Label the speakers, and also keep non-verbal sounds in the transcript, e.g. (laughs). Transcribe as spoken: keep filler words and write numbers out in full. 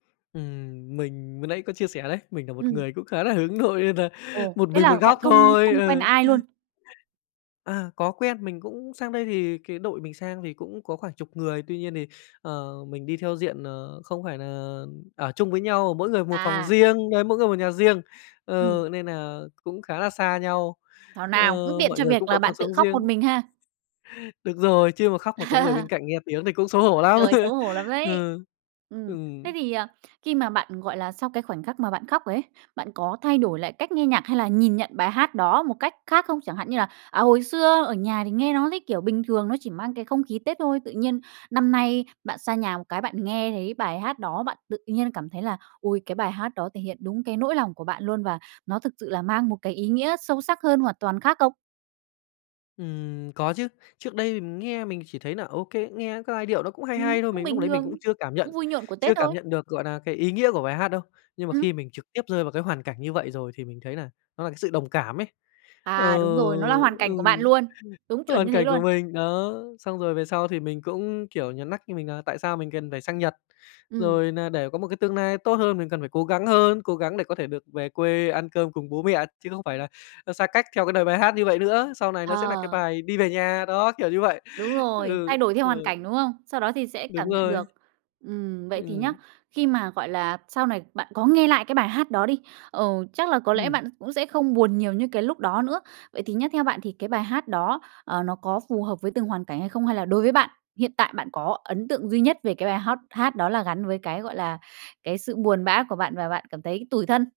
Speaker 1: Ừm, mình vừa nãy có chia sẻ đấy, mình nà một
Speaker 2: Ừm.
Speaker 1: người cũng khá là hướng nội nên nà
Speaker 2: Ồ,
Speaker 1: một
Speaker 2: thế
Speaker 1: mình
Speaker 2: là
Speaker 1: một
Speaker 2: bạn
Speaker 1: góc
Speaker 2: không
Speaker 1: thôi,
Speaker 2: không quen
Speaker 1: ừ.
Speaker 2: ai luôn?
Speaker 1: (chuckles) À, có quen. Mình cũng sang đây thì cái đội mình sang thì cũng có khoảng chục người, tuy nhiên thì, ờ, mình đi theo diện, ờ, không phải nà ở chung với nhau, mỗi người một phòng
Speaker 2: À.
Speaker 1: riêng, đấy, mỗi người một nhà riêng.
Speaker 2: Ừm.
Speaker 1: Ờ, nên nà cũng khá là xa nhau,
Speaker 2: Thảo
Speaker 1: ờ,
Speaker 2: nào, cũng tiện
Speaker 1: mọi
Speaker 2: cho
Speaker 1: người
Speaker 2: việc
Speaker 1: cũng có
Speaker 2: là
Speaker 1: cuộc
Speaker 2: bạn tự
Speaker 1: sống
Speaker 2: khóc một
Speaker 1: riêng.
Speaker 2: mình ha.
Speaker 1: Được rồi, chứ mà khóc mà có người bên
Speaker 2: (laughs)
Speaker 1: cạnh nghe tiếng thì cũng xấu hổ lắm.
Speaker 2: Trời, xấu
Speaker 1: (laughs)
Speaker 2: hổ lắm đấy!
Speaker 1: Ừ,
Speaker 2: Ừm. Thế
Speaker 1: ừm.
Speaker 2: thì, ờ, khi mà bạn, gọi là sau cái khoảnh khắc mà bạn khóc rồi ấy, bạn có thay đổi lại cách nghe nhạc hay là nhìn nhận bài hát đó một cách khác không? Chẳng hạn như là, à, hồi xưa ở nhà thì nghe nó thấy, kiểu, bình thường, nó chỉ mang cái không khí Tết thôi, tự nhiên năm nay bạn xa nhà một cái, bạn nghe thấy bài hát đó, bạn tự nhiên cảm thấy là ôi, cái bài hát đó thể hiện đúng cái nỗi lòng của bạn luôn và nó thực sự là mang một cái ý nghĩa sâu sắc hơn, hoàn toàn khác không?
Speaker 1: Ừm, có chứ. Trước đây thì mình nghe mình chỉ thấy nà OK, nghe cái giai điệu nó cũng hay
Speaker 2: Ừm,
Speaker 1: hay thôi,
Speaker 2: cũng
Speaker 1: mình lúc
Speaker 2: bình
Speaker 1: đấy mình
Speaker 2: thường,
Speaker 1: cũng chưa cảm nhận
Speaker 2: cũng vui nhộn của Tết
Speaker 1: chưa cảm
Speaker 2: thôi.
Speaker 1: nhận được, gọi nà, cái ý nghĩa của bài hát đâu. Nhưng mà
Speaker 2: Ừm.
Speaker 1: khi mình trực tiếp rơi vào cái hoàn cảnh như vậy rồi thì mình thấy là nó là cái sự đồng cảm ấy. Ờ,
Speaker 2: À đúng rồi, nó là hoàn
Speaker 1: ừ,
Speaker 2: cảnh của bạn luôn. Đúng chuẩn
Speaker 1: hoàn
Speaker 2: như thế
Speaker 1: cảnh của
Speaker 2: luôn.
Speaker 1: mình, đó, xong rồi về sau thì mình cũng kiểu nhó nắc cho mình nà tại sao mình cần phải sang Nhật?
Speaker 2: Ừm.
Speaker 1: Rồi nà để có một cái tương nai tốt hơn mình cần phải cố gắng hơn, cố gắng để có thể được về quê ăn cơm cùng bố mẹ, chứ không phải là, ơ, xa cách theo cái đời bài hát như vậy nữa, sau này nó sẽ nà cái
Speaker 2: Ờ.
Speaker 1: bài "Đi về nhà", đó, kiểu như vậy.
Speaker 2: Đúng rồi,
Speaker 1: Ừ,
Speaker 2: thay đổi theo hoàn
Speaker 1: rồi.
Speaker 2: cảnh, đúng hông? Sau đó thì sẽ
Speaker 1: Đúng
Speaker 2: cảm nhận
Speaker 1: rồi.
Speaker 2: được. Ừm, vậy thì nhá,
Speaker 1: Ừm.
Speaker 2: khi mà, gọi là, sau này bạn có nghe lại cái bài hát đó đi, ờ, chắc là có lẽ
Speaker 1: Ừm.
Speaker 2: bạn cũng sẽ không buồn nhiều như cái lúc đó nữa. Vậy thì nhá, theo bạn thì cái bài hát đó, ờ, nó có phù hợp với từng hoàn cảnh hay không? Hay là đối với bạn, hiện tại bạn có ấn tượng duy nhất về cái bài hát hát đó là gắn với cái, gọi là, cái sự buồn bã của bạn và bạn cảm thấy tủi thân?